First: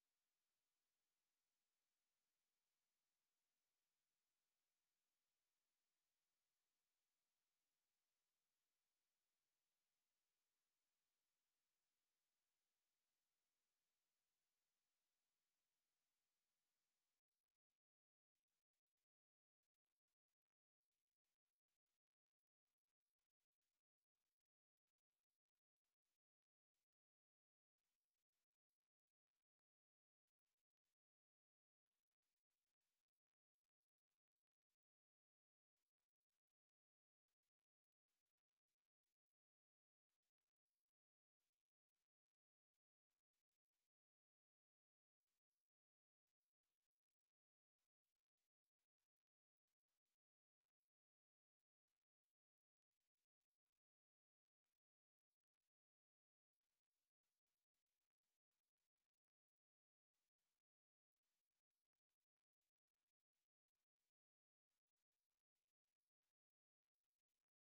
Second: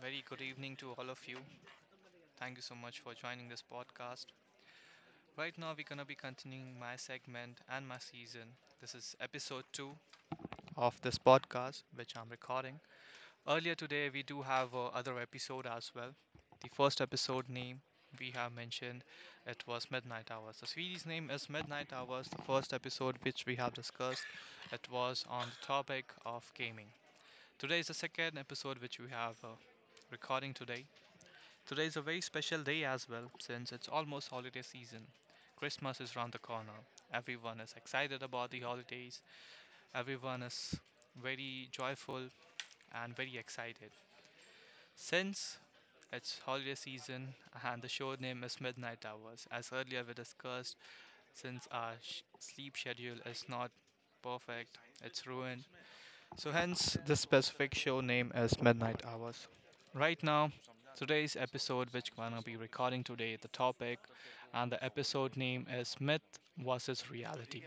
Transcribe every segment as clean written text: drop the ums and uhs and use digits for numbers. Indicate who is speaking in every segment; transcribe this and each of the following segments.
Speaker 1: Very good evening to all of you. Thank you so much for joining this podcast. Right now, we're going to be continuing my segment and my season. This is episode two of this podcast, which I'm recording. Earlier today, we do have other episode as well. The first episode name we have mentioned, it was Midnight Hours. The series name is Midnight Hours. The first episode which we have discussed, it was on the topic of gaming. Today is the second episode which we have recording today. Today is a very special day as well since it's almost holiday season. Christmas is round the corner. Everyone is excited about the holidays. Everyone is very joyful and very excited. Since it's holiday season and the show name is Midnight Hours, as earlier we discussed, since our sleep schedule is not perfect, it's ruined, so, hence this specific show name is Midnight Hours. Right now, today's episode, which we're gonna be recording today, the topic and the episode name is Myth versus Reality.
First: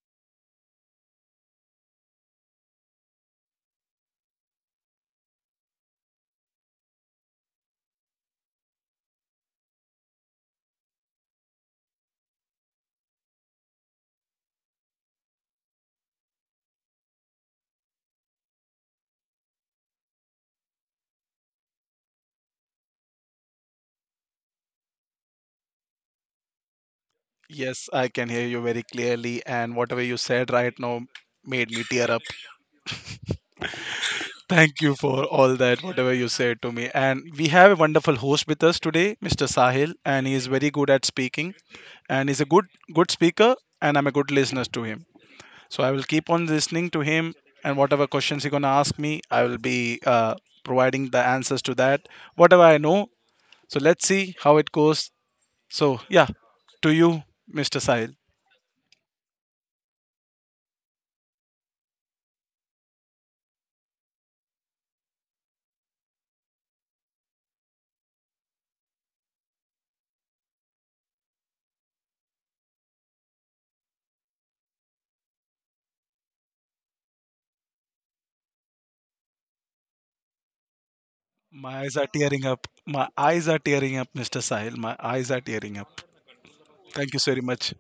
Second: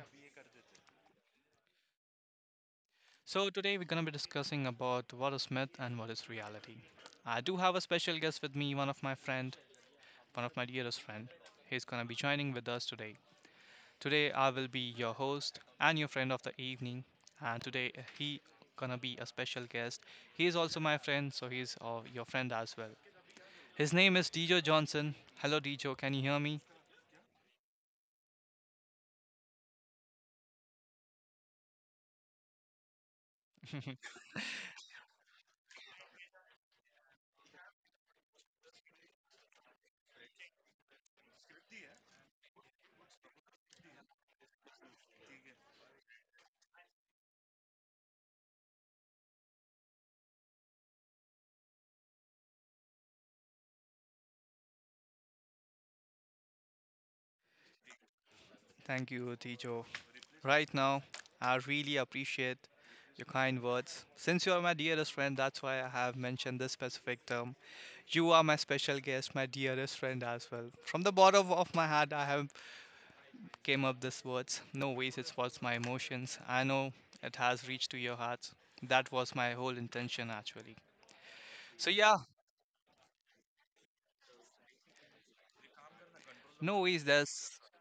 Speaker 1: So, today we're gonna be discussing about what is myth and what is reality. I do have a special guest with me, one of my friend, one of my dearest friend. He's gonna be joining with us today. Today I will be your host and your friend of the evening, and today he gonna be a special guest. He is also my friend, so he's your friend as well. His name is Dejo Johnson. Hello, Dejo. Can you hear me?
Speaker 2: Yes, I can hear you very clearly, and whatever you said right now made me tear up. Thank you for all that, whatever you said to me. And we have a wonderful host with us today, Mr. Sahil, and he is very good at speaking, and he's a good speaker, and I'm a good listener to him. So I will keep on listening to him, and whatever questions he's gonna ask me, I will be providing the answers to that, whatever I know. So let's see how it goes. So yeah, to you, Mr. Sahil.
Speaker 1: Thank you, Dejo. Right now, I really appreciate your kind words. Since you are my dearest friend, that's why I have mentioned this specific term. You are my special guest, my dearest friend as well. From the bottom of my heart, I have came up these words. No ways, it was my emotions. I know it has reached to your hearts. That was my whole intention, actually.
Speaker 2: My
Speaker 1: So
Speaker 2: eyes are
Speaker 1: yeah,
Speaker 2: tearing up. My eyes are tearing up, Mr. Sahil. My eyes are tearing up.
Speaker 1: no ways.
Speaker 2: Thank you so very
Speaker 1: There's
Speaker 2: much.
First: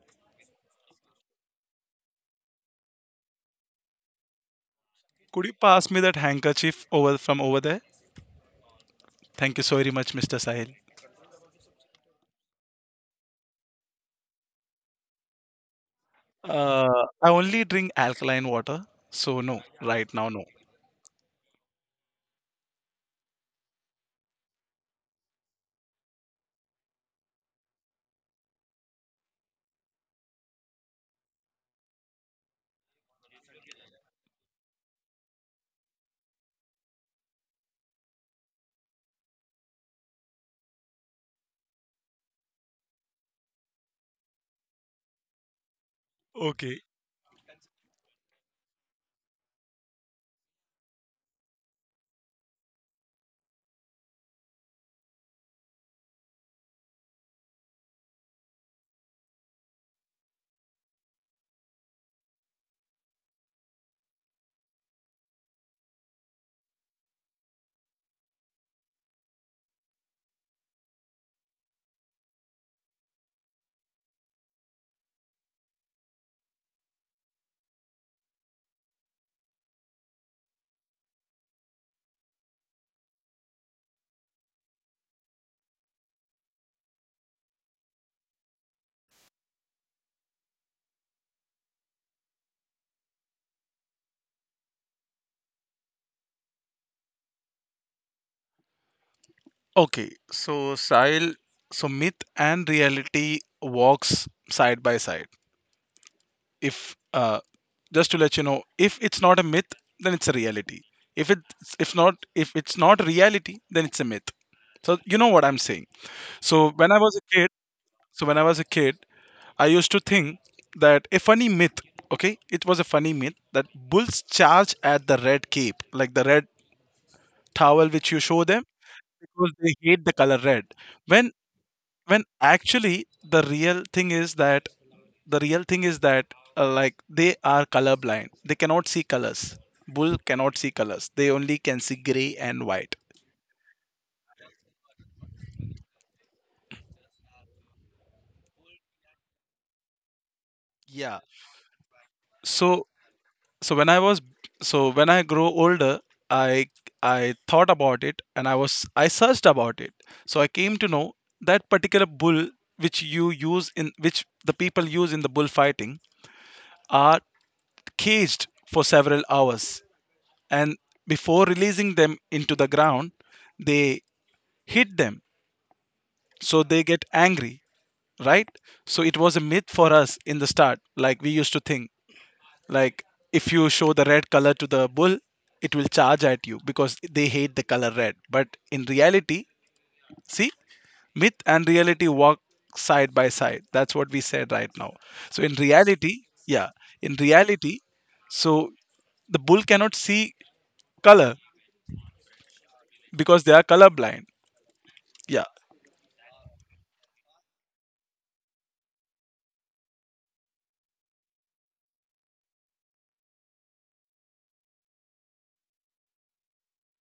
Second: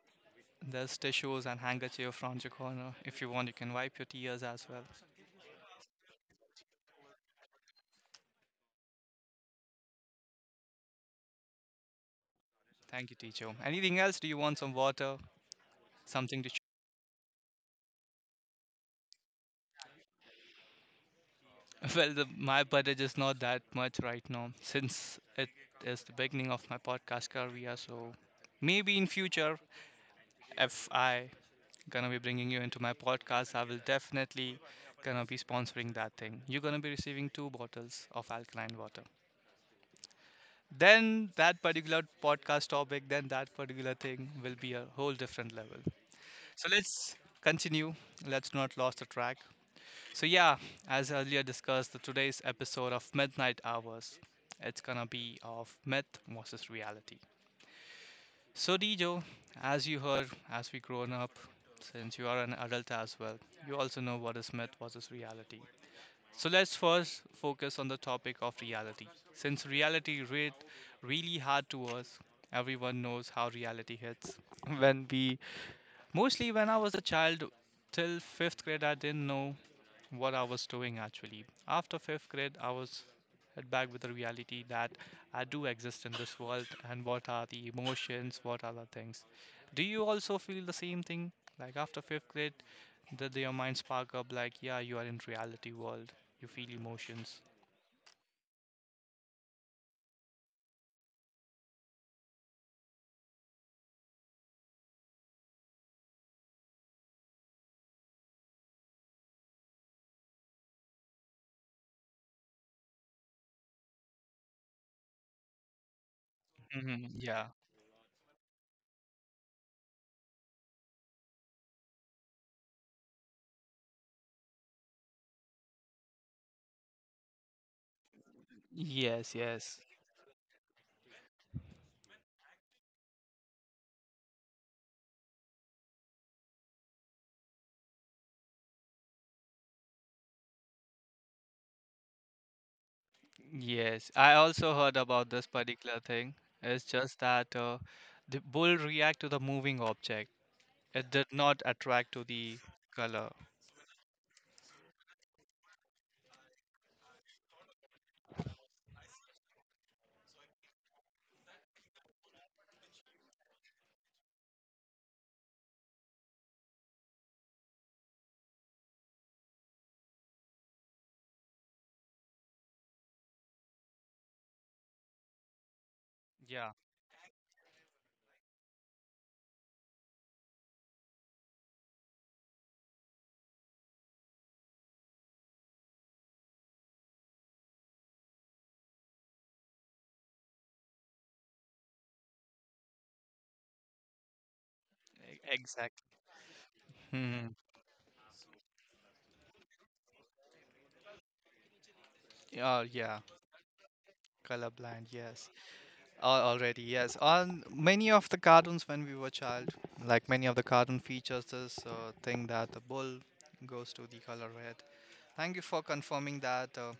Speaker 1: there's tissues and handkerchief around your corner. If you want, you can wipe your tears as well.
Speaker 2: Could you pass me that handkerchief over from over there? Thank you so very much, Mr. Sahil.
Speaker 1: Thank you, teacher. Anything else? Do you want some water? Something to?
Speaker 2: Uh, I only drink alkaline water, so no, right now, no.
Speaker 1: Well, the, my budget is not that much right now since it is the beginning of my podcast career. So maybe in future, if I gonna be bringing you into my podcast. I will definitely gonna be sponsoring that thing. You're gonna be receiving two bottles of alkaline water. Then that particular podcast topic, then that particular thing will be a whole different level. So
Speaker 2: Okay.
Speaker 1: let's continue. Let's not lose the track. So yeah, as earlier discussed, the today's episode of Midnight Hours, it's gonna be of myth versus reality. So, Dijo, as you heard, as we grown up, since you are an adult as well, you also know what is myth versus reality. So, let's first focus on the topic of reality. Since reality hit really hard to us, everyone knows how reality hits. When we, mostly when I was a child, till fifth grade, I didn't know what I was doing actually. After fifth grade, I was hit back with the reality that I do exist in this world and what are the emotions, what are the things. Do you also feel the same thing? Like after fifth grade, did your mind spark up like, yeah, you are in reality world, you feel emotions?
Speaker 2: Okay. So, Sahil, so myth and reality walks side by side. If, just to let you know, if it's not a myth, then it's a reality. If it, if not if it's not reality, then it's a myth. So you know what I'm saying. So when I
Speaker 1: Hmm,
Speaker 2: was a
Speaker 1: yeah.
Speaker 2: kid, so when I was a kid, I used to think that a funny myth, okay, it was a funny myth that bulls charge at the red cape, like the red towel which you show them
Speaker 1: Yes,
Speaker 2: because they
Speaker 1: yes,
Speaker 2: hate the color red. When when actually the real thing is that like they are colorblind. They cannot see colors. Bull cannot see colors. They only can see gray and white.
Speaker 1: yes, I also heard about this particular thing. It's just that the bull react to the moving object. It
Speaker 2: Yeah.
Speaker 1: did not attract to the
Speaker 2: So
Speaker 1: color.
Speaker 2: so when i was so when I grow older, i I thought about it, and I searched about it, so I came to know that particular bull which you use in which the people use in the bullfighting are caged for several hours, and before releasing them into the ground, they hit them so
Speaker 1: Yeah,
Speaker 2: they get angry, right? So it was a myth for us in the start. Like, we used to think. Like if you show the red color to the bull, it will charge at you because they hate the color red. But in reality, see, myth and reality walk side by side. That's what we said right now.
Speaker 1: e-
Speaker 2: So in
Speaker 1: exactly.
Speaker 2: reality, yeah, in
Speaker 1: Hmm.
Speaker 2: reality, so the bull cannot see color
Speaker 1: Oh, yeah.
Speaker 2: because they are colorblind.
Speaker 1: Colorblind,
Speaker 2: Yeah.
Speaker 1: yes. Al- Already, yes. On many of the cartoons when we were child, like many of the cartoon features this thing that the bull goes to the color red. Thank you for confirming that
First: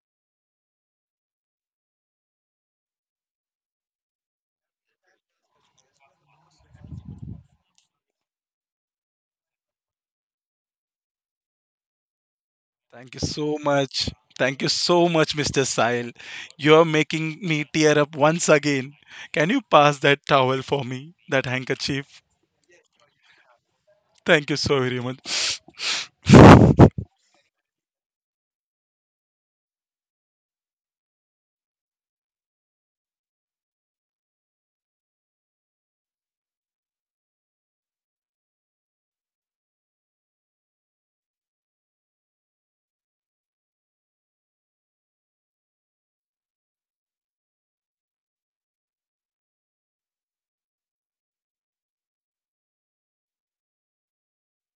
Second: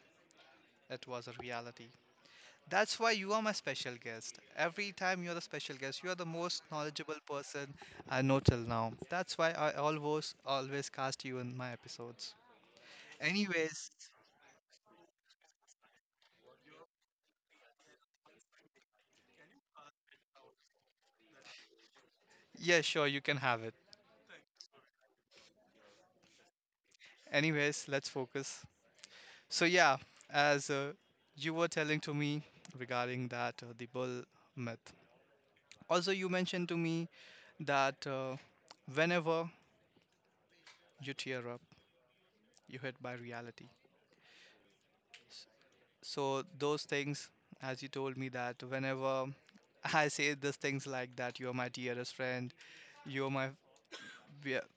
Speaker 1: it was a reality. That's why you are my special guest. Every time you're the special guest, you are the most knowledgeable person I know till now. That's why I always always cast you in my episodes.
Speaker 2: Thank you so
Speaker 1: Anyways,
Speaker 2: much. Thank you so much, Mr. Sahil. You're making me tear up once again. Can you pass that towel for me, that handkerchief?
Speaker 1: yeah, sure, you can have it.
Speaker 2: Thank you so very much.
Speaker 1: Anyways, let's focus. So yeah, as you were telling to me regarding that the bull myth. Also, you mentioned to me that whenever you tear up, you hit by reality. S- So those things, as you told me that whenever I say these things like that, you're my dearest friend, you're my be-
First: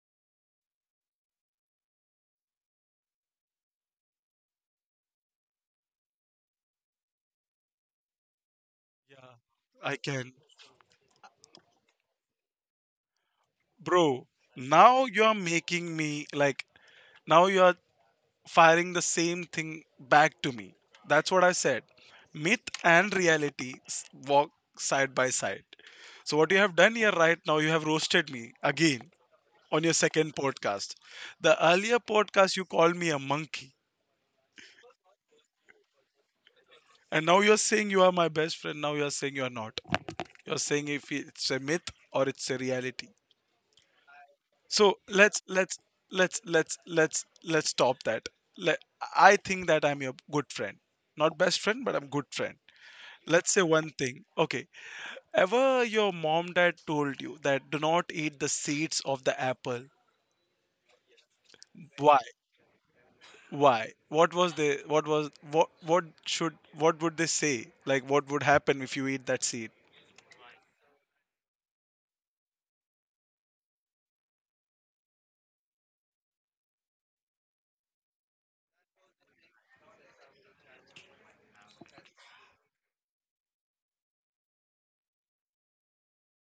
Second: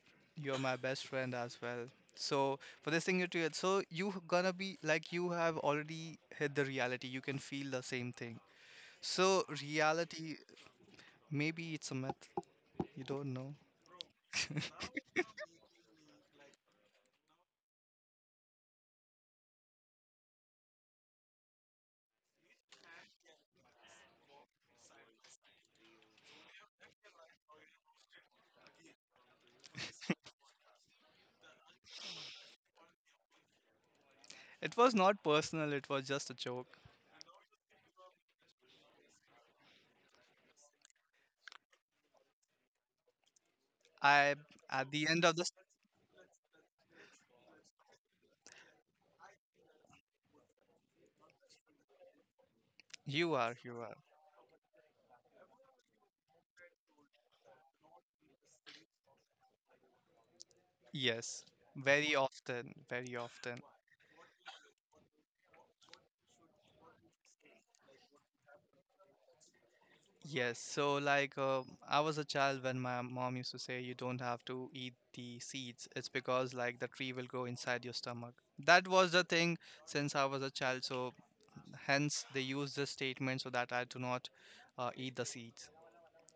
Speaker 1: you're my best friend as well. So for this thing you tear, so you gonna be like you have already hit the reality. You can feel the same thing. So,
Speaker 2: I
Speaker 1: reality,
Speaker 2: can.
Speaker 1: maybe it's a myth. You don't know.
Speaker 2: Bro, now you are making me like now you are firing the same thing back to me. That's what I said. Myth and reality walk side by side. So what you have done here right now, you have roasted me again on your second podcast. The earlier podcast you called me a monkey.
Speaker 1: It was not personal, it was just a joke.
Speaker 2: And now you're saying you are my best friend. Now you're saying you're not. You're saying if it's a myth or it's a reality.
Speaker 1: I, at
Speaker 2: So
Speaker 1: the end of
Speaker 2: let's
Speaker 1: this,
Speaker 2: let's let's let's let's let's stop that. Let, I think that I'm your good friend, not best friend, but I'm good friend.
Speaker 1: you
Speaker 2: Let's
Speaker 1: are,
Speaker 2: say
Speaker 1: you
Speaker 2: one
Speaker 1: are.
Speaker 2: thing, okay? Ever your mom dad told you that do not eat the seeds of the apple?
Speaker 1: Yes,
Speaker 2: why
Speaker 1: very often, very often.
Speaker 2: why what was they what was what should what would they say, like what would happen if you eat that seed?
Speaker 1: Yes, so like I was a child when my mom used to say, you don't have to eat the seeds. It's because like the tree will grow inside your stomach. That was the thing since I was a child. So hence they use this statement so that I do not eat the seeds.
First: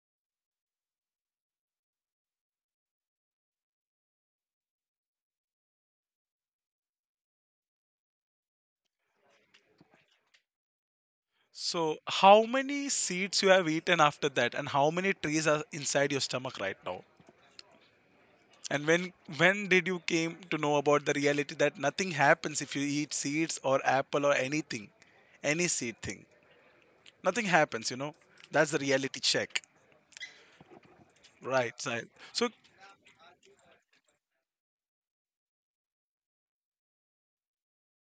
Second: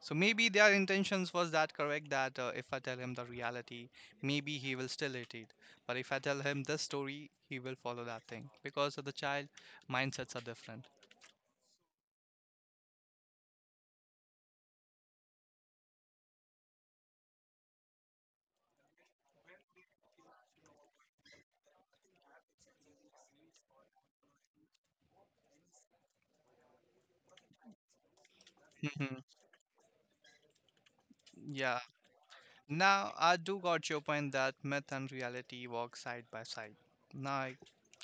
Speaker 1: So maybe their intentions was that correct that if I tell him the reality, maybe he will still hate it. But if I tell him this story, he will follow that thing because of the child mindsets are different.
Speaker 2: So how many seeds you have eaten after that, and how many trees are inside your stomach right now? And when did you came to know about the reality that nothing happens if you eat seeds or apple or anything, any seed thing? Nothing happens, you know. That's the reality
Speaker 1: Mhm.
Speaker 2: check, right,
Speaker 1: Yeah.
Speaker 2: Sahil? So
Speaker 1: Now I do got your point that myth and reality walk side by side. Now I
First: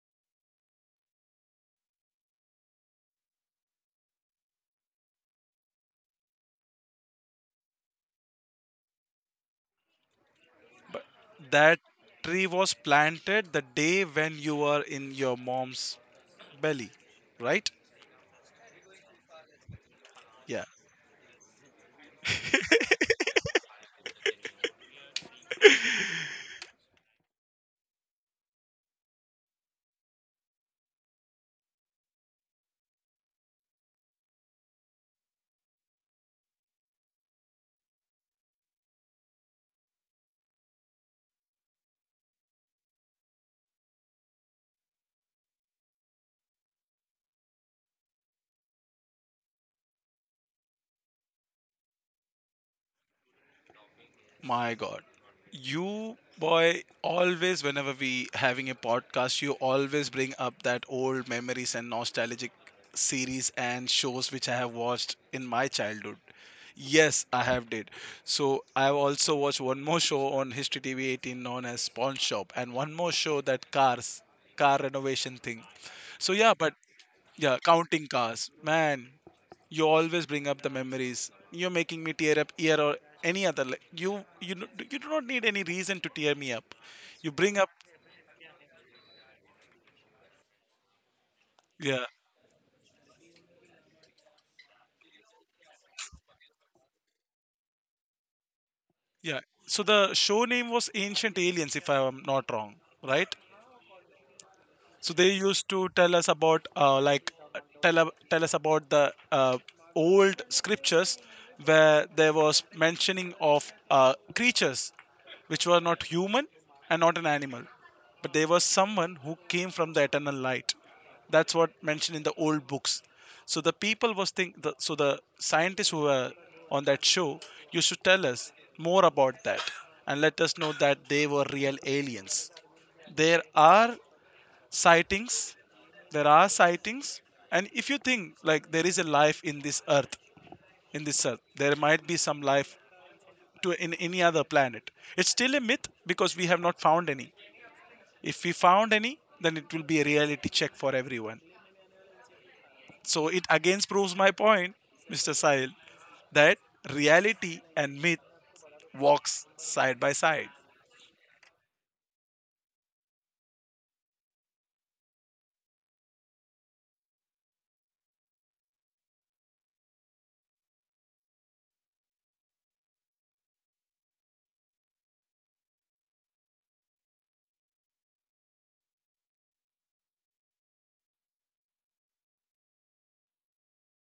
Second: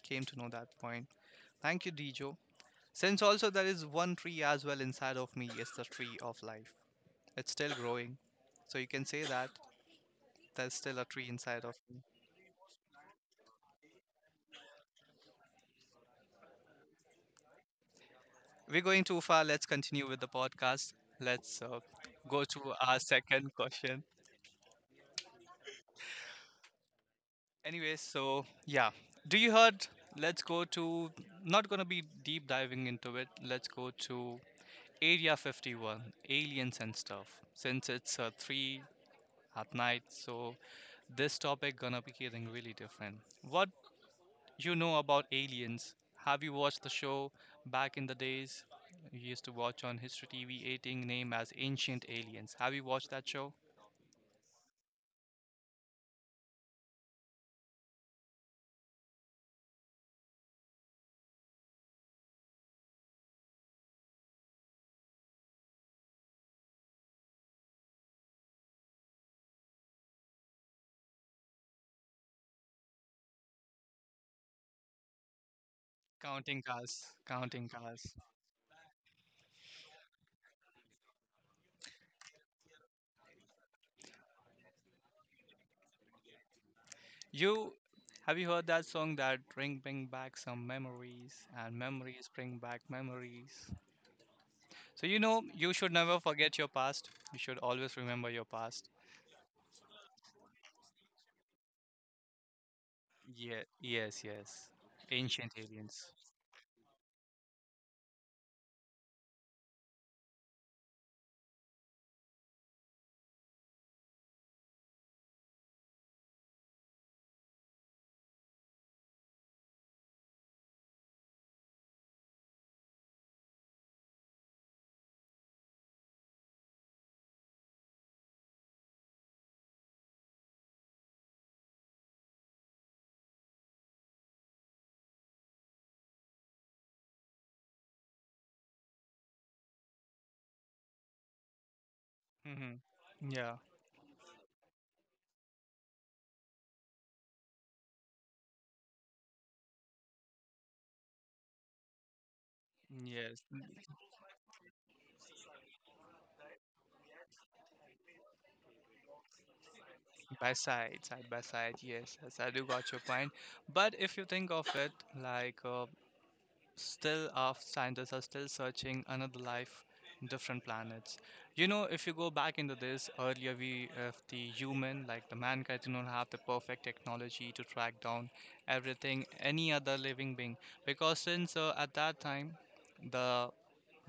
Speaker 1: came to know that point. Thank you, Dijo. Since also there is one tree as well inside of me, it's the tree of life. It's still growing. So you can say that there's still
Speaker 2: but
Speaker 1: a tree inside
Speaker 2: that
Speaker 1: of me.
Speaker 2: tree was planted the day when you were in your mom's belly, right?
Speaker 1: We're going too far. Let's continue with the
Speaker 2: Yeah.
Speaker 1: podcast. Let's go to our second question. Anyway, so yeah, do you heard? Let's go to, not gonna be deep diving into it. Let's go to Area 51, aliens and stuff. Since it's three at night, so this topic gonna be getting really different. What you know about aliens? Have you watched the show back in the days? You used to watch on History TV 18 named as Ancient Aliens. Have you watched that show?
Speaker 2: My God. You, boy, always, whenever we having a podcast, you always bring up that old memories and nostalgic series and shows which I have watched in my childhood. Yes, I have did. So I have also watched one more show on History TV 18 known as Pawn Shop, and one more show that cars, car renovation thing. So yeah,
Speaker 1: Counting
Speaker 2: but
Speaker 1: cars,
Speaker 2: yeah,
Speaker 1: counting
Speaker 2: counting
Speaker 1: cars.
Speaker 2: cars. Man, you always bring up the memories. You're making me tear up here or any other. Like you do not need any reason to tear me up. You bring up,
Speaker 1: You have you heard that song that bring back some memories and
Speaker 2: yeah,
Speaker 1: memories bring back memories. So you know you should never forget your past. You should always remember your past.
Speaker 2: yeah. So the show name was Ancient Aliens, if I'm not wrong, right?
Speaker 1: Yeah, yes, yes.
Speaker 2: So they
Speaker 1: Ancient
Speaker 2: used to
Speaker 1: aliens.
Speaker 2: tell us about like tell us about the old scriptures where there was mentioning of creatures which were not human and not an animal, but they were someone who came from the eternal light. That's what mentioned in the old books. So the people was think the, so the scientists who were on that show used to tell us more about that and let us know that they were real aliens. There are sightings, there are sightings and if you think like there is a life in this earth, there might be some life
Speaker 1: Hmm. Yeah.
Speaker 2: to in any other planet. It's still a myth because we have not found any. If we found any, then it will be a reality check for everyone. So
Speaker 1: Yes,
Speaker 2: it again proves my point, Mr. Sahil, that reality and myth walks side by side.
Speaker 1: by side, side by side. Yes, yes, I do got your point. But if you think of it, like still our scientists are still searching another life, different planets. You know, if you go back into this earlier, we, if the human, like the mankind did not have the perfect technology to track down everything, any other living being, because since at that time, the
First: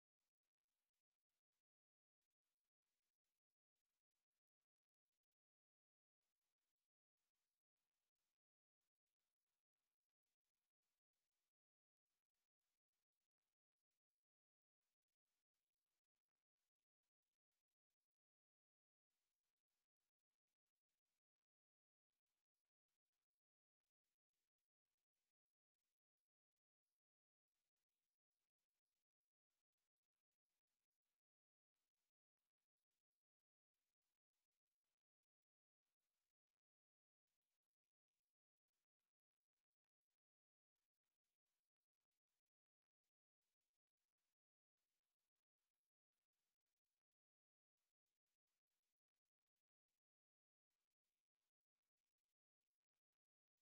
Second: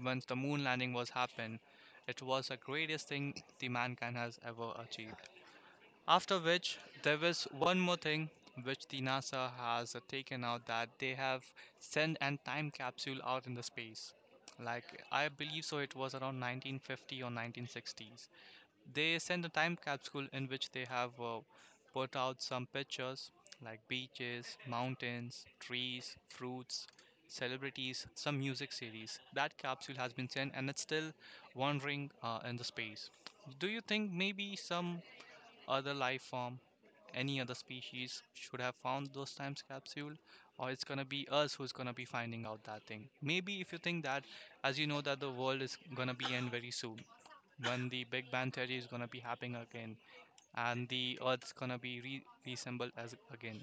Speaker 1: once the moon landing was happened, it was the greatest thing the mankind has ever achieved. After which, there was one more thing which the NASA has taken out, that they have sent an time capsule out in the space. Like, I believe so, it was around 1950 or 1960s. They sent a time capsule in which they have put out some pictures like beaches, mountains, trees, fruits, celebrities, some music series. That capsule has been sent and it's still wandering in the space. Do you think maybe some other life form, any other species should have found those times capsule, or it's gonna be us who's gonna be finding out that thing. Maybe if you think that, as you know that the world is gonna be end very soon, when the Big Bang theory is gonna be happening again, and the Earth's gonna be reassembled as again,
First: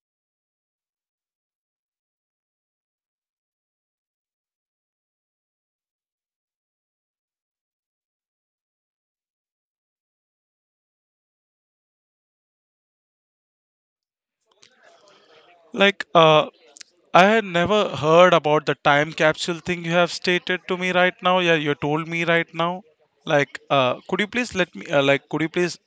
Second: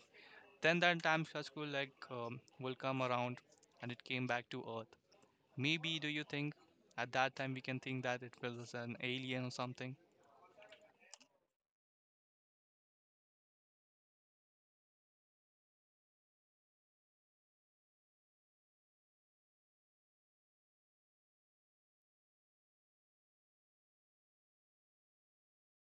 Speaker 1: then that time capsule like will come around, and it came back to Earth. Maybe do you think at that time we can think that it was an alien or something?
Speaker 2: Like I had never heard about the time capsule thing you have stated to me right now. Yeah, you told me right now. Like, could you please could you please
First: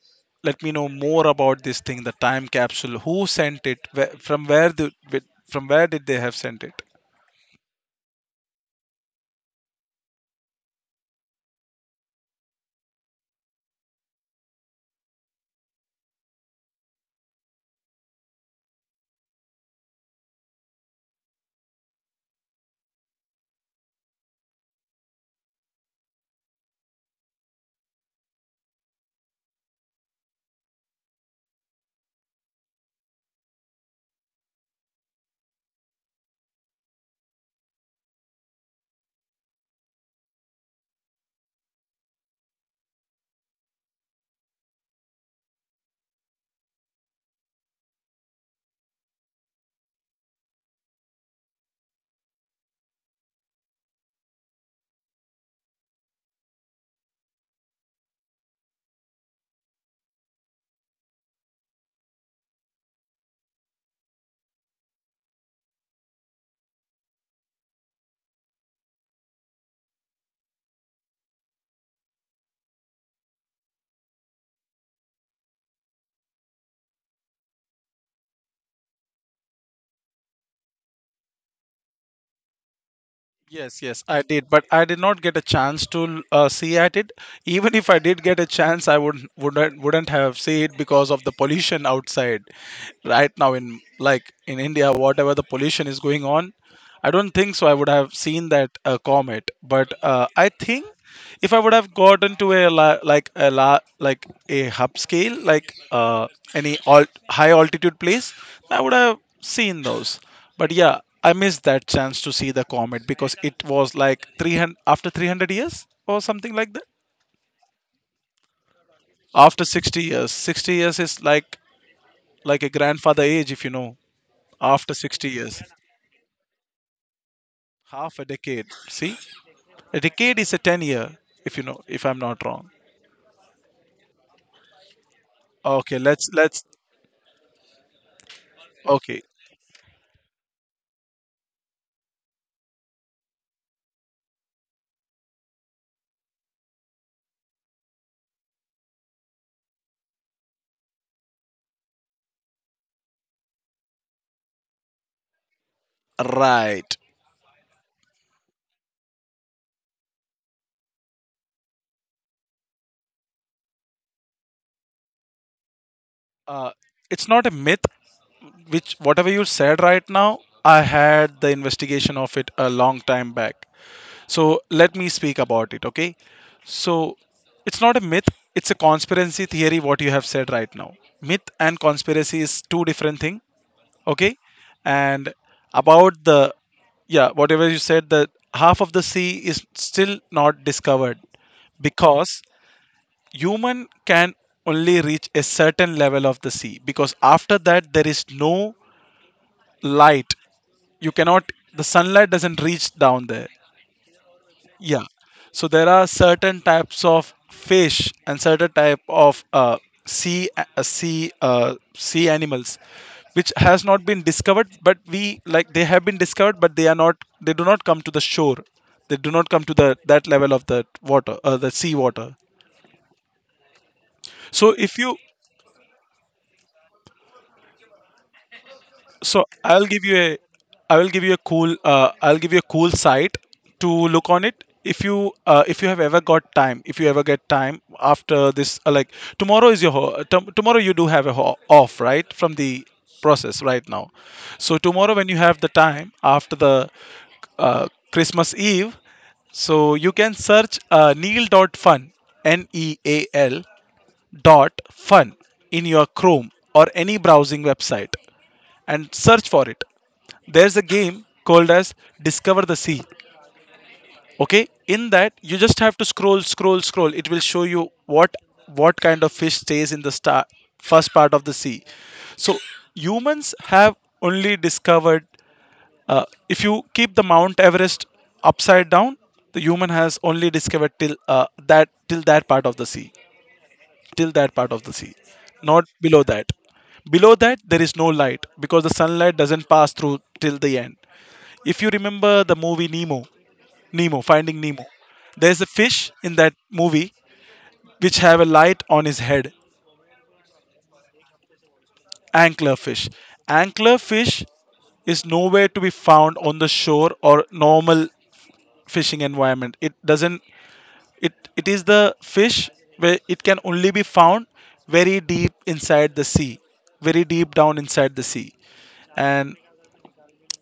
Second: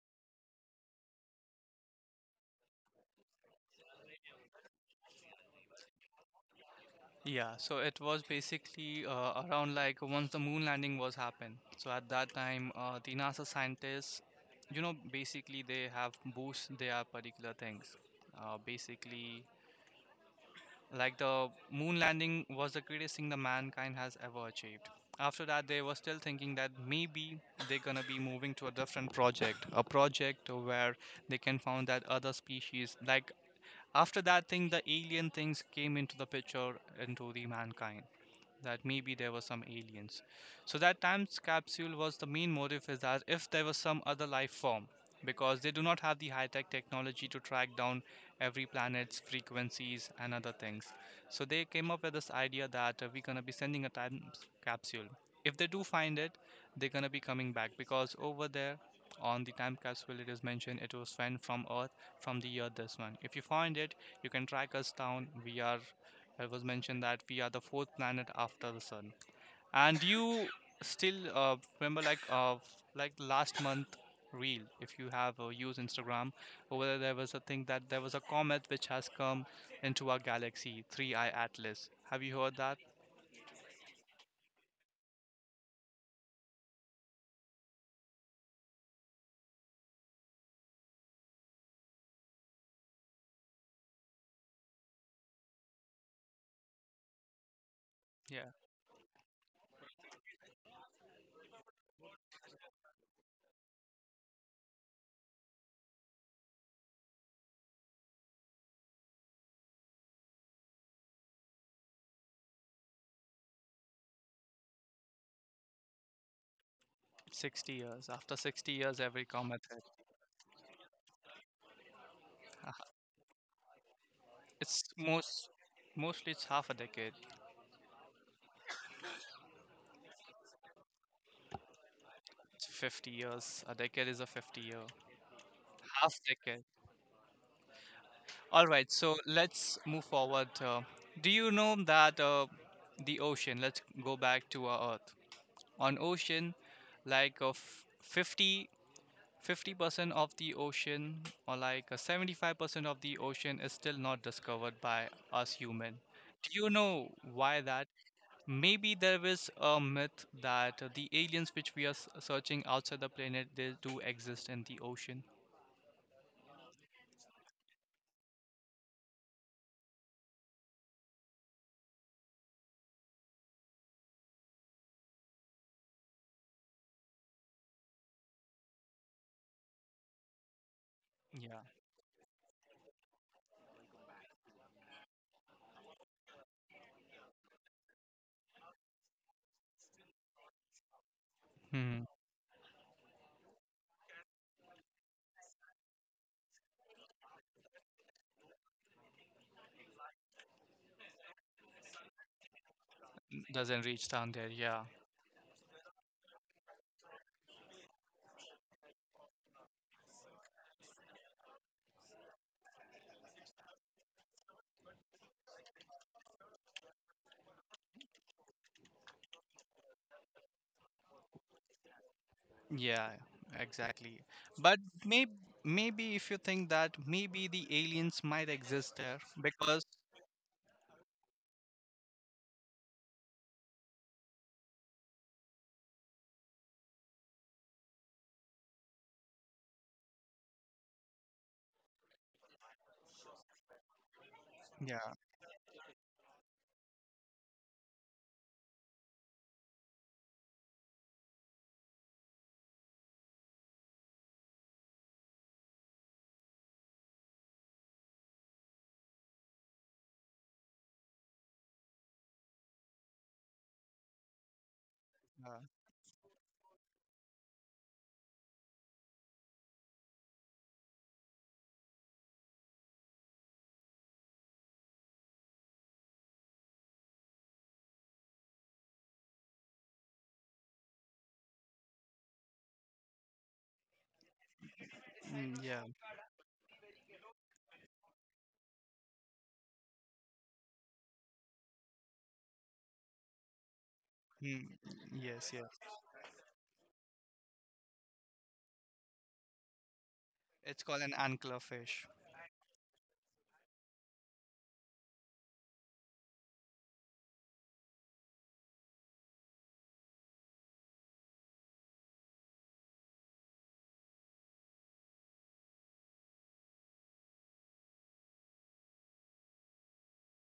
Speaker 2: let me know more about this thing, the time capsule? Who sent it? From where the, from where did they have sent it?
Speaker 1: Yeah, so it was basically around like once the moon landing was happened. So at that time, the NASA scientists, you know, basically they have boost their particular things. Basically, like the moon landing was the greatest thing the mankind has ever achieved. After that, they were still thinking that maybe they're gonna be moving to a different project, a project where they can found that other species. Like after that thing, the alien things came into the picture into the mankind that maybe there were some aliens. So that time capsule was the main motive is that if there was some other life form, because they do not have the high-tech technology to track down every planet's frequencies and other things. So they came up with this idea that we're gonna be sending a time capsule. If they do find it, they're gonna be coming back because over there on the time capsule it is mentioned it was sent from Earth from the year this one. If you find it, you can track us down. We are It was mentioned that we are the fourth planet after the sun. And you still remember, like last month reel if you have used Instagram. Over there, there was a thing that there was a comet which has come into our galaxy 3i Atlas. Have you heard that?
Speaker 2: Yes, yes, I did, but I did not get a chance to see at it. Even if I did get a chance, I would wouldn't have seen it because of the pollution outside. Right now, in like in India, whatever the pollution is going on, I don't think so. I would have seen
Speaker 1: Yeah,
Speaker 2: that comet, but I think if I would have gotten to like like a hub scale, like high altitude place, I would have seen those. But yeah, I missed that chance to see the comet because it was like 300 after 300 years or something like that.
Speaker 1: 60 years. After 60 years, every
Speaker 2: After
Speaker 1: comet hit.
Speaker 2: 60 years, 60 years is like a
Speaker 1: Uh,
Speaker 2: grandfather age, if you know.
Speaker 1: It's
Speaker 2: After 60
Speaker 1: most
Speaker 2: years,
Speaker 1: mostly it's half a decade.
Speaker 2: half a decade. See, a decade is a 10-year, if you know, if I'm not
Speaker 1: It's
Speaker 2: wrong.
Speaker 1: 50 years. A decade is a 50 year.
Speaker 2: Okay,
Speaker 1: Half
Speaker 2: let's
Speaker 1: decade.
Speaker 2: let's
Speaker 1: All right, so
Speaker 2: okay,
Speaker 1: let's move forward. Do you know that the ocean, let's go back to our Earth. On ocean, like fifty percent of the ocean, or like 75% of the ocean is still not discovered by us human. Do you
Speaker 2: right.
Speaker 1: know why that? Maybe there is a myth that the aliens which we are searching outside the planet, they do exist in the ocean.
Speaker 2: uh, it's not a myth. Which whatever you said right now, I had the investigation of it a long time back, so let me speak about it, okay? So it's not a myth. It's a conspiracy theory what you have said right now. Myth
Speaker 1: Yeah.
Speaker 2: and conspiracy is two different thing, okay? And about the, yeah, whatever you said, the half of the sea is still not discovered
Speaker 1: Hmm.
Speaker 2: because human can only reach a certain level of the sea, because after that there is no light. You cannot, the sunlight doesn't reach down there.
Speaker 1: Doesn't reach down there, yeah.
Speaker 2: Yeah. So there are certain types of fish and certain type of sea animals which has not been discovered, but we like they have been discovered, but they are not, they do not come to the shore. They do not come to the that level of the water, the sea water.
Speaker 1: Yeah, exactly.
Speaker 2: so
Speaker 1: But
Speaker 2: if you
Speaker 1: maybe maybe if you think that maybe the aliens might exist there
Speaker 2: so
Speaker 1: because
Speaker 2: I'll give you a, I will give you a cool, I'll give you a cool site to look on it. If you have ever got time, if you ever get time after this, like tomorrow is your, tomorrow you do have a off, right, from the process right now. So
Speaker 1: yeah,
Speaker 2: tomorrow when you have the time after the Christmas Eve, so you can search neil dot fun, Neal dot fun in your Chrome or any browsing website, and search for it. There's a game called as Discover the Sea. Okay, in that you
Speaker 1: uh,
Speaker 2: just have to scroll, scroll, scroll. It will show you what kind of fish stays in the star first part of the sea. So humans have only discovered if you keep the Mount Everest upside down, the human has only discovered till that till that part of the sea, till that part of the sea,
Speaker 1: mm, yeah,
Speaker 2: not below that. Below that, there is no light because the sunlight doesn't pass through till the end. If you remember the movie Nemo, Nemo, Finding
Speaker 1: mm,
Speaker 2: Nemo,
Speaker 1: yes,
Speaker 2: there's a
Speaker 1: yes.
Speaker 2: fish in that movie which have a light on his head,
Speaker 1: It's called an anglerfish.
Speaker 2: anglerfish. Anglerfish is nowhere to be found on the shore or normal fishing environment. It doesn't. It is the fish where it can only be found very deep inside the sea, very deep down inside the sea. And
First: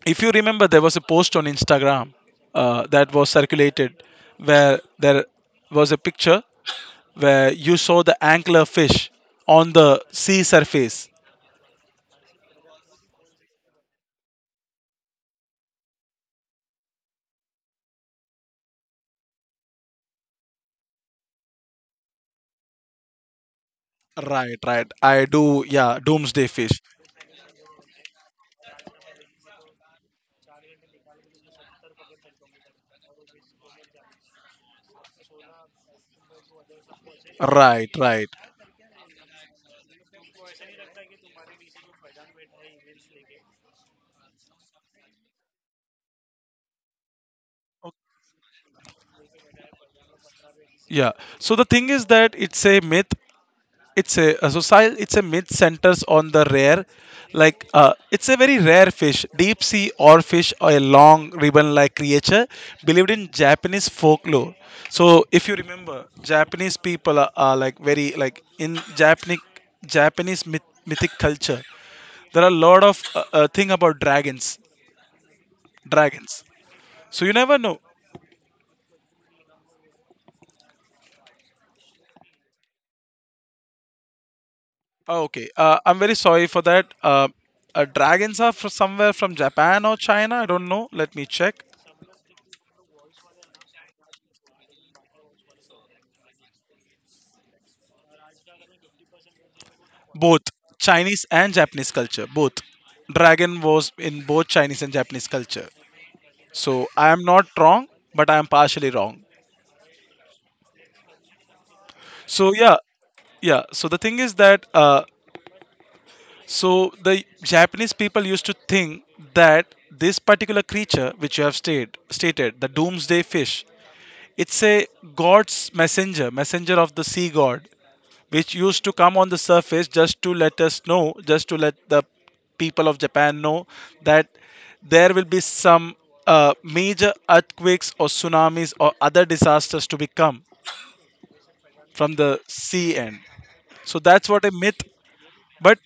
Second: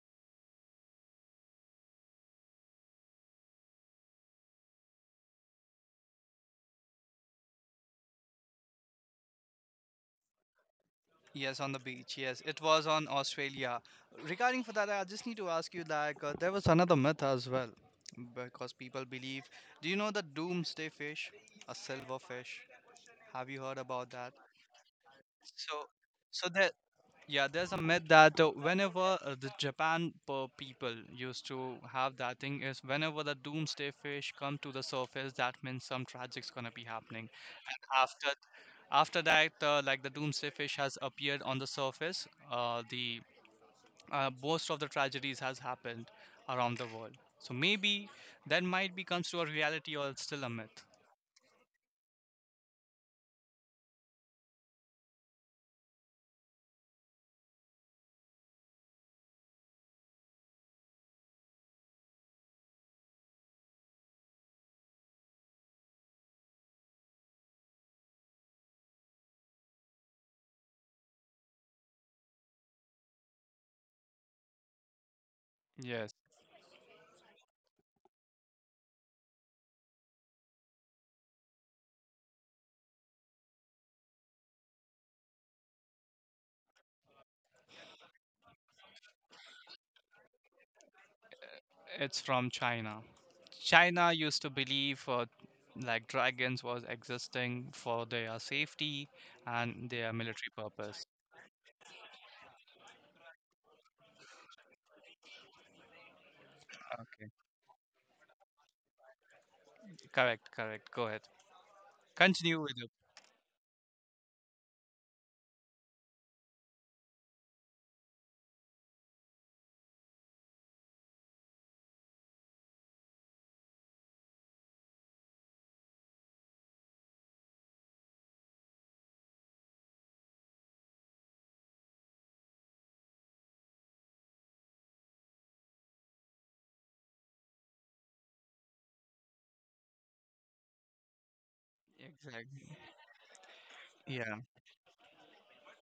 Speaker 2: if you remember there was a post on Instagram, that was circulated where there was a picture where you saw the angler fish on the sea surface.
Speaker 1: Yes, on the beach. Yes, it was on Australia. Regarding for that, I just need to ask you, like, there was another myth as well because people believe. Do you know the doomsday fish, a silver fish? Have you heard about that?
Speaker 2: Right, right, I do,
Speaker 1: So,
Speaker 2: yeah,
Speaker 1: so
Speaker 2: doomsday
Speaker 1: there
Speaker 2: fish.
Speaker 1: Yeah, there's a myth that whenever the Japan per people used to have that thing is whenever the doomsday fish come to the surface, that means some tragic's gonna be happening. And
Speaker 2: Right, right,
Speaker 1: after after that, like, the doomsday fish has appeared on the surface, the most of the tragedies has happened around the world. So maybe that might be comes to a reality, or it's still a myth.
Speaker 2: yeah, so the thing is that it's a myth. It's a so Sahil, it's a myth centers on the rare, like it's a very rare fish, deep sea or fish, or a long ribbon like creature, believed in Japanese folklore. So if you remember, Japanese people are like very like, in Japanese, Japanese myth, mythic culture, there are a lot of thing about dragons.
Speaker 1: Yes.
Speaker 2: Dragons. So you never know. Oh, okay, I'm very sorry for that, dragons are from somewhere from Japan or China, I don't know, let me check.
Speaker 1: It's from China. China used to believe like dragons was existing for their safety and their
Speaker 2: Both
Speaker 1: military purpose.
Speaker 2: Chinese and Japanese culture, both. Dragon was in both Chinese and Japanese culture, so I am
Speaker 1: Okay.
Speaker 2: not wrong, but I am partially wrong.
Speaker 1: Correct, correct. Go ahead.
Speaker 2: So
Speaker 1: Continue with
Speaker 2: yeah.
Speaker 1: it.
Speaker 2: Yeah, so the thing is that, so the Japanese people used to think that this particular creature which you have stated, the doomsday fish, it's a god's messenger of the sea god, which used to come on the surface just to let us know, just to let the people of Japan know that there will be some major earthquakes or tsunamis or other disasters to become from the
Speaker 1: Exactly.
Speaker 2: sea end. So that's
Speaker 1: Yeah.
Speaker 2: what a myth. But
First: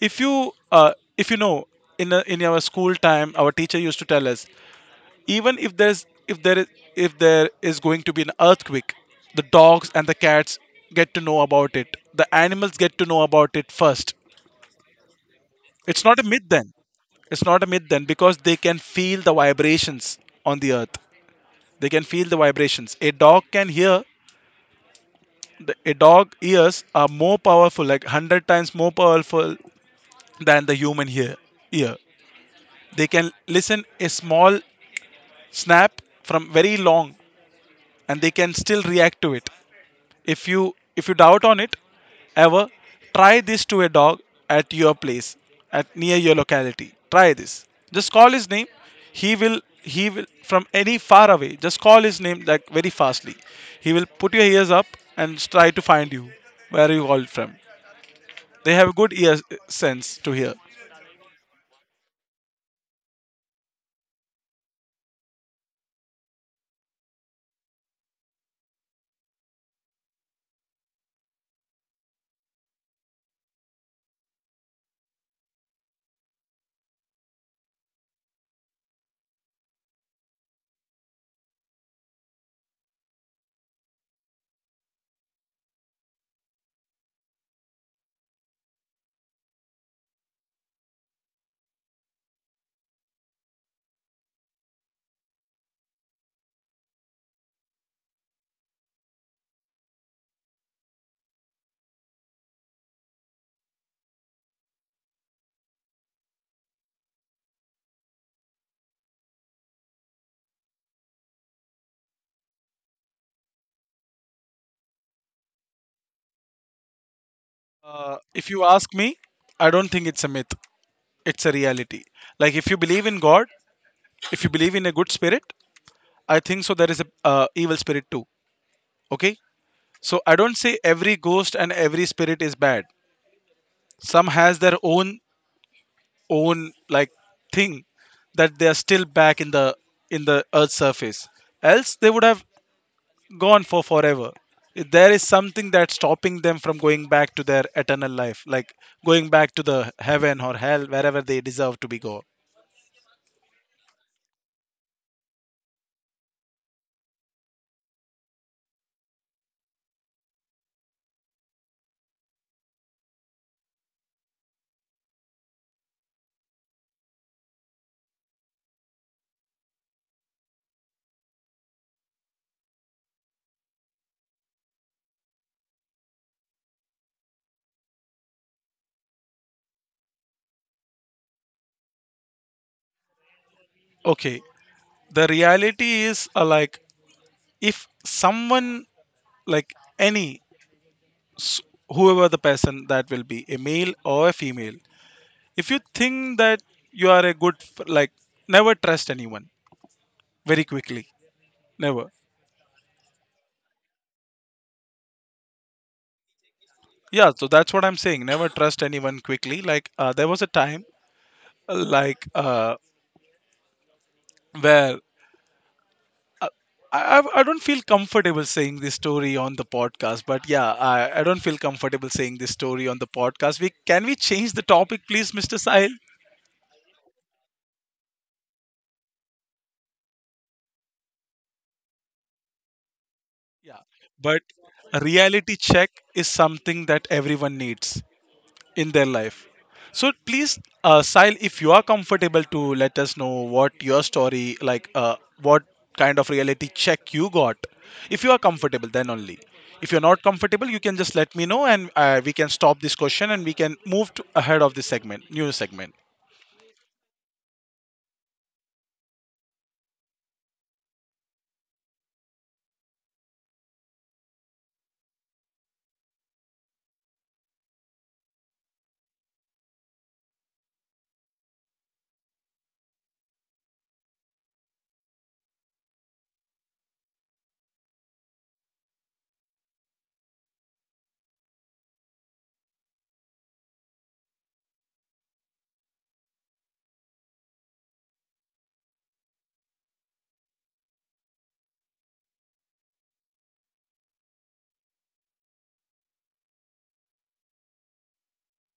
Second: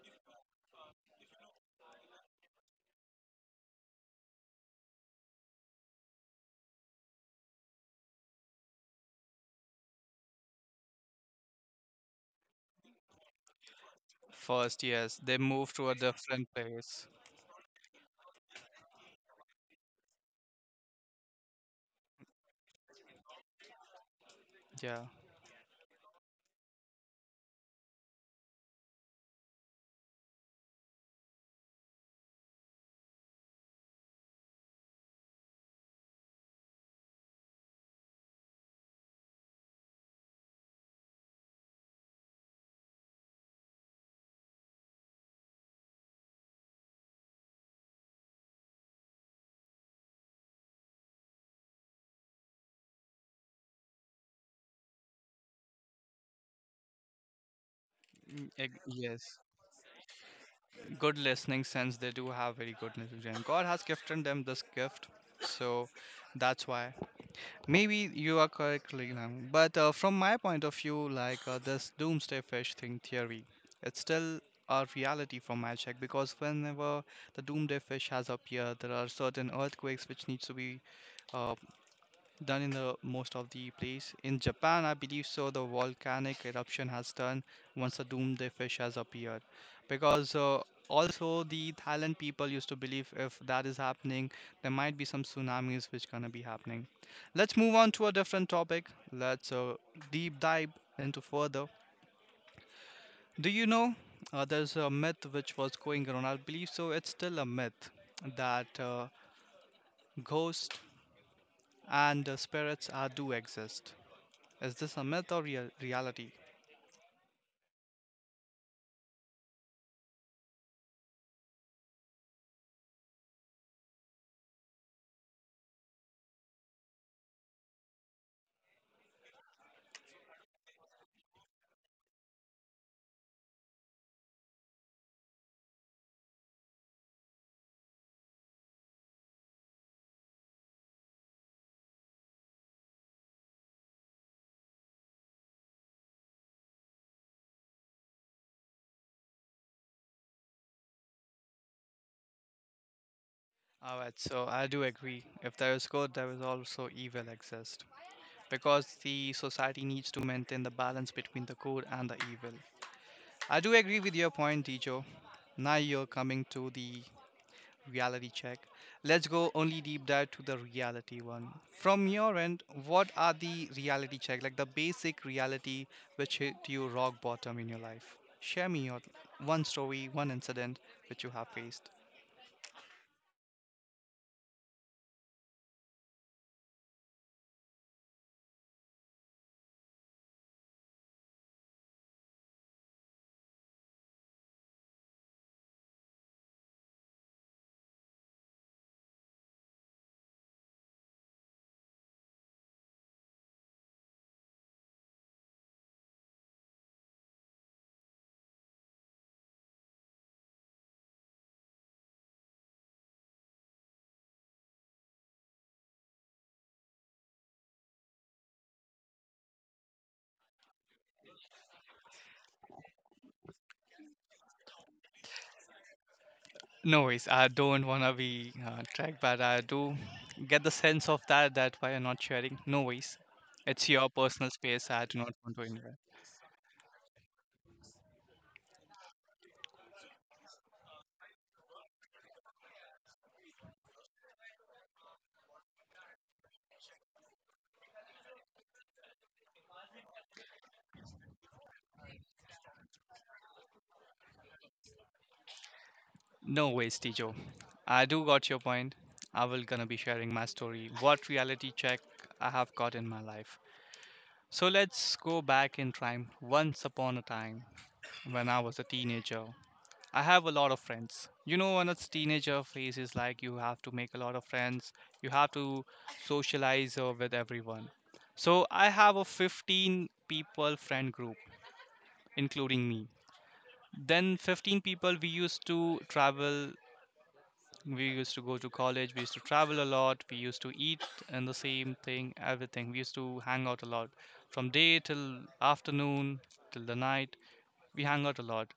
Speaker 2: if you know, in our school time, our teacher used to tell us, even if there is, if there is going to be an earthquake, the dogs and the cats get to know about it. The animals get to know about it first.
Speaker 1: First, yes, they move to a
Speaker 2: It's not a myth
Speaker 1: different
Speaker 2: then.
Speaker 1: place.
Speaker 2: It's not a myth then, because they can feel the vibrations on the earth. They can feel the vibrations. A dog can hear.
Speaker 1: Yeah.
Speaker 2: A dog ears are more powerful, like hundred times more powerful than the human ear. Ear. They can listen a small snap from very long, and they can still react to it. If you doubt on it ever, try this to a dog at your place, at near your locality. Try this. Just call his name. He will from any far away. Just call his name like very fastly. He will put your ears up and try to find you where you called from.
Speaker 1: Mm,
Speaker 2: They
Speaker 1: ex-
Speaker 2: have good ear
Speaker 1: Yes.
Speaker 2: sense to hear.
Speaker 1: Good listening sense. They do have very good listening. God has gifted them this gift, so that's why. Maybe you are correct, Leland, but from my point of view, like, this doomsday fish thing theory, it's still a reality from my check because whenever the doomsday fish has appeared, there are certain earthquakes which needs to be uh, done in the most of the place. In Japan, I believe so, the volcanic eruption has done once the doomsday fish has appeared. Because also the Thailand people used to believe if that is happening, there might be some tsunamis which gonna be happening. Let's move on to a different topic. Let's deep dive into further. Do you know there's a myth which was going around? I believe so. It's still a myth that ghosts and spirits are, do exist. Is this a myth or reality?
Speaker 2: If you ask me, I don't think it's a myth. It's a reality. Like if you believe in God, if you believe in a good spirit, I think so. There is a evil spirit too. Okay, so I don't say every ghost and every spirit is bad. Some has their own like thing, that they are still back in the, in the earth's surface. Else they would have gone for forever. If there is something that's stopping them from going back to their eternal life, like going back to the heaven or hell, wherever they deserve to be go.
Speaker 1: Alright, so I do agree. If there is good, there is also evil exist. Because the society needs to maintain the balance between the good and the evil. I do agree with your point, Dijo. Now you're coming to the reality check. Let's go only deep dive to the reality one. From your end, what are the reality check, like the basic reality which hit you rock bottom in your life? Share me your one story, one incident which you have faced.
Speaker 2: Okay, the reality is, like if someone, like any s- whoever the person that will be a male or a female, if you think that you are a good like never trust anyone very quickly, never. Yeah, so that's what I'm saying, never trust anyone quickly, like there was a time, like where uh, I don't feel comfortable saying this story on the podcast, but yeah, I don't feel comfortable saying this story on the podcast. We can we change the topic, please, Mr. Sahil?
Speaker 1: No worries. I don't want to be tracked, but I do get the sense of that why you're not sharing. No worries.
Speaker 2: Yeah,
Speaker 1: It's your
Speaker 2: but
Speaker 1: personal space.
Speaker 2: a
Speaker 1: I do not
Speaker 2: reality
Speaker 1: want to
Speaker 2: check
Speaker 1: interrupt.
Speaker 2: is something that everyone needs in their life. So please, Sile, if you are comfortable to let us know what your story, like what kind of reality check you got. If you are comfortable, then only. If you're not comfortable, you can just let me know, and we can stop this question and we can move to ahead of this segment, new segment.
Speaker 1: No worries, Tijo. I do got your point. I will gonna be sharing my story. What reality check I have got in my life. So let's go back in time. Once upon a time, when I was a teenager, I have a lot of friends. You know, when it's teenager phase is like you have to make a lot of friends, you have to socialize with everyone. So I have a 15 people friend group, including me. Then 15 people, we used to travel, we used to go to college, we used to travel a lot, we used to eat, and the same thing, everything. We used to hang out a lot from day till afternoon till the night. We hang out a lot.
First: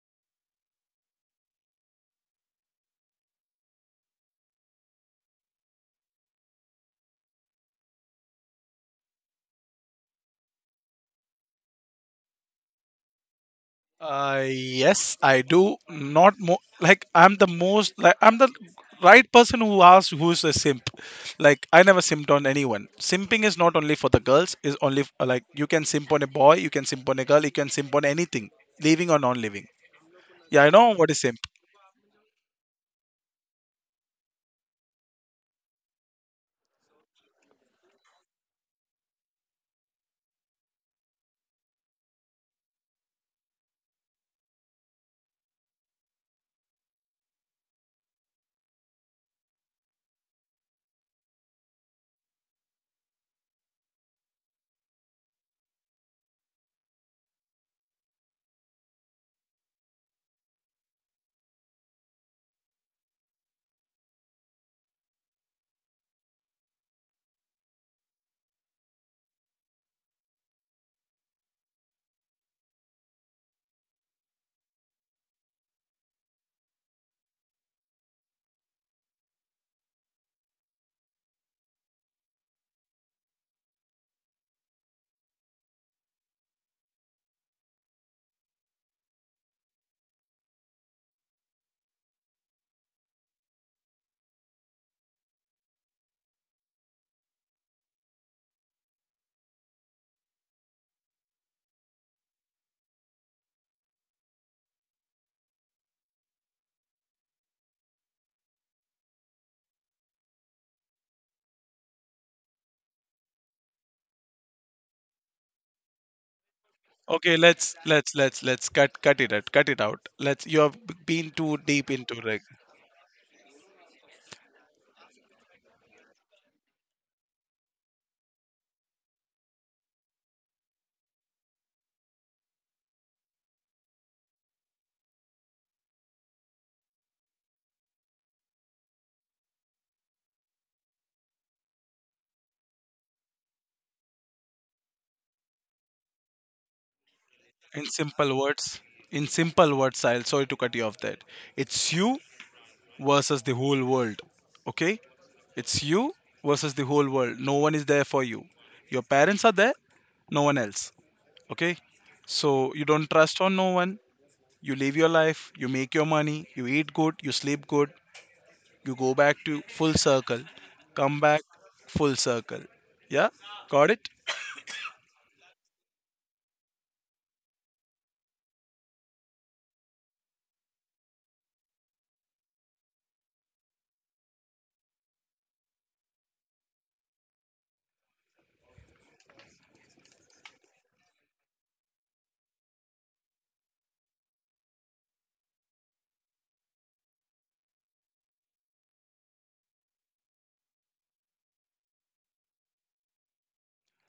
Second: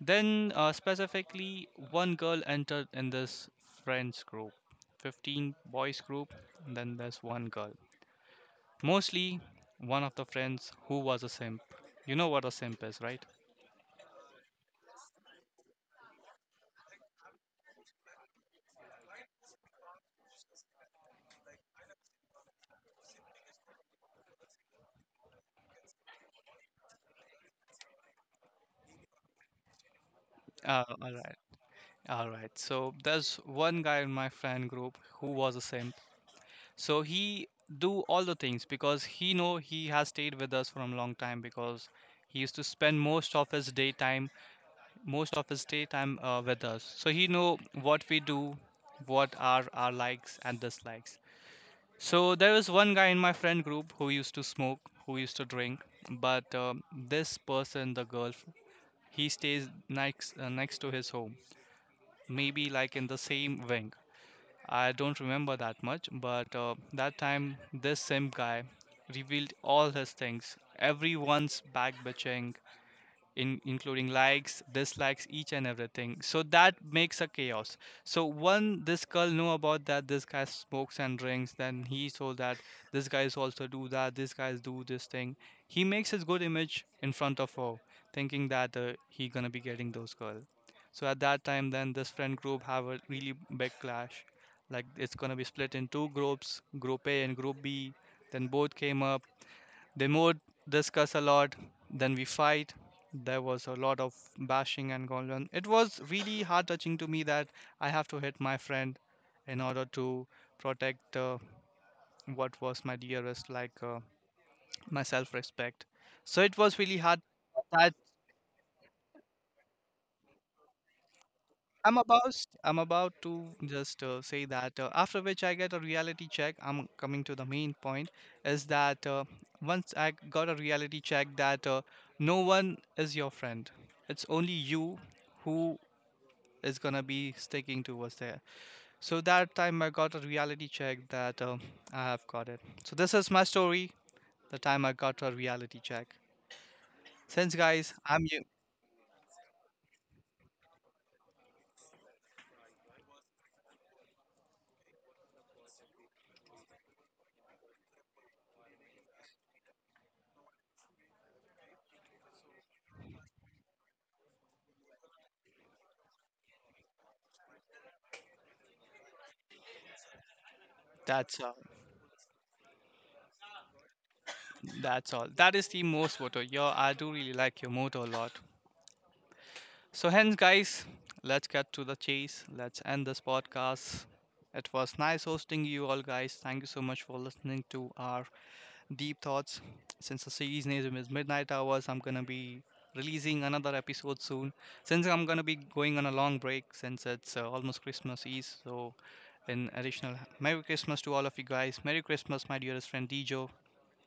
Speaker 1: Then, specifically, one girl entered in this friends group, 15 boys group, and then there's one girl. Mostly one of the friends who was a simp. You know what a simp is, right?
Speaker 2: Yes, I do. Not more like I'm the most, like I'm the right person who asks who's a simp. Like I never simped on anyone. Simping is not only for the girls. Is only like you can simp on a boy, you can simp on a girl, you can simp on anything, living or non-living. Yeah, I know what
Speaker 1: All
Speaker 2: is
Speaker 1: right.
Speaker 2: simp.
Speaker 1: All right. So there's one guy in my friend group who was a simp. So he do all the things because he know he has stayed with us from a long time, because he used to spend most of his daytime with us. So he know what we do, what are our likes and dislikes. So there was one guy in my friend group who used to smoke, who used to drink, but this person, the girl, he stays next to his home, maybe like in the same wing. I don't remember that much, but that time this same guy revealed all his things, everyone's back bitching, including likes, dislikes, each and everything. So that makes a chaos. So one, this girl know about that this guy smokes and drinks. Then he saw that this guy is also do that. This guys do this thing. He makes his good image in front of her, thinking that he gonna be getting those girl. So at that time, then this friend group have a really big clash. Like it's gonna be split in two groups, group A and group B. Then both came up. They more discuss a lot, then we fight. There was a lot of bashing and going on. It was really heart touching to me that I have to hit my friend in order to protect what was my dearest, like, my self respect. So it was really hard.
Speaker 2: Okay, let's cut it out. Cut it out. Let's, you have been too deep
Speaker 1: I'm
Speaker 2: into,
Speaker 1: about
Speaker 2: like,
Speaker 1: I'm about to just say that after which I get a reality check. I'm coming to the main point is that once I got a reality check that no one is your friend. It's only you who is gonna be sticking towards there. So that time I got a reality check that I have got it. So this is my story. The time I got a reality check. Since
Speaker 2: in
Speaker 1: guys, I'm
Speaker 2: simple
Speaker 1: you.
Speaker 2: words. In simple words, I'll sorry to cut you off that. It's you versus the whole world. Okay? It's you versus the whole world. No one is there for you. Your parents are there, no one else. Okay? So you don't trust on no one. You live your life, you make your money, you eat good, you sleep good, you go back to full circle. Come
Speaker 1: That's
Speaker 2: back
Speaker 1: all.
Speaker 2: full circle. Yeah? Got it?
Speaker 1: That's all. That is the most motto. Yo, I do really like your motto a lot. So, hence, guys, let's get to the chase. Let's end this podcast. It was nice hosting you all, guys. Thank you so much for listening to our deep thoughts. Since the series name is Midnight Hours, I'm gonna be releasing another episode soon. Since I'm gonna be going on a long break, since it's almost Christmas Eve, so in additional, Merry Christmas to all of you guys. Merry Christmas, my dearest friend Dijo.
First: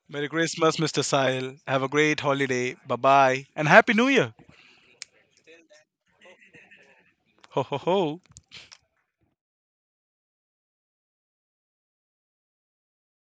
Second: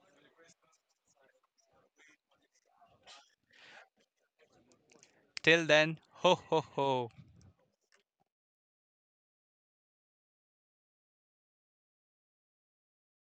Speaker 2: Merry Christmas, Mr. Sahil. Have a great holiday. Bye bye. And Happy New Year.
Speaker 1: Till then, ho ho ho.
Speaker 2: Ho ho ho.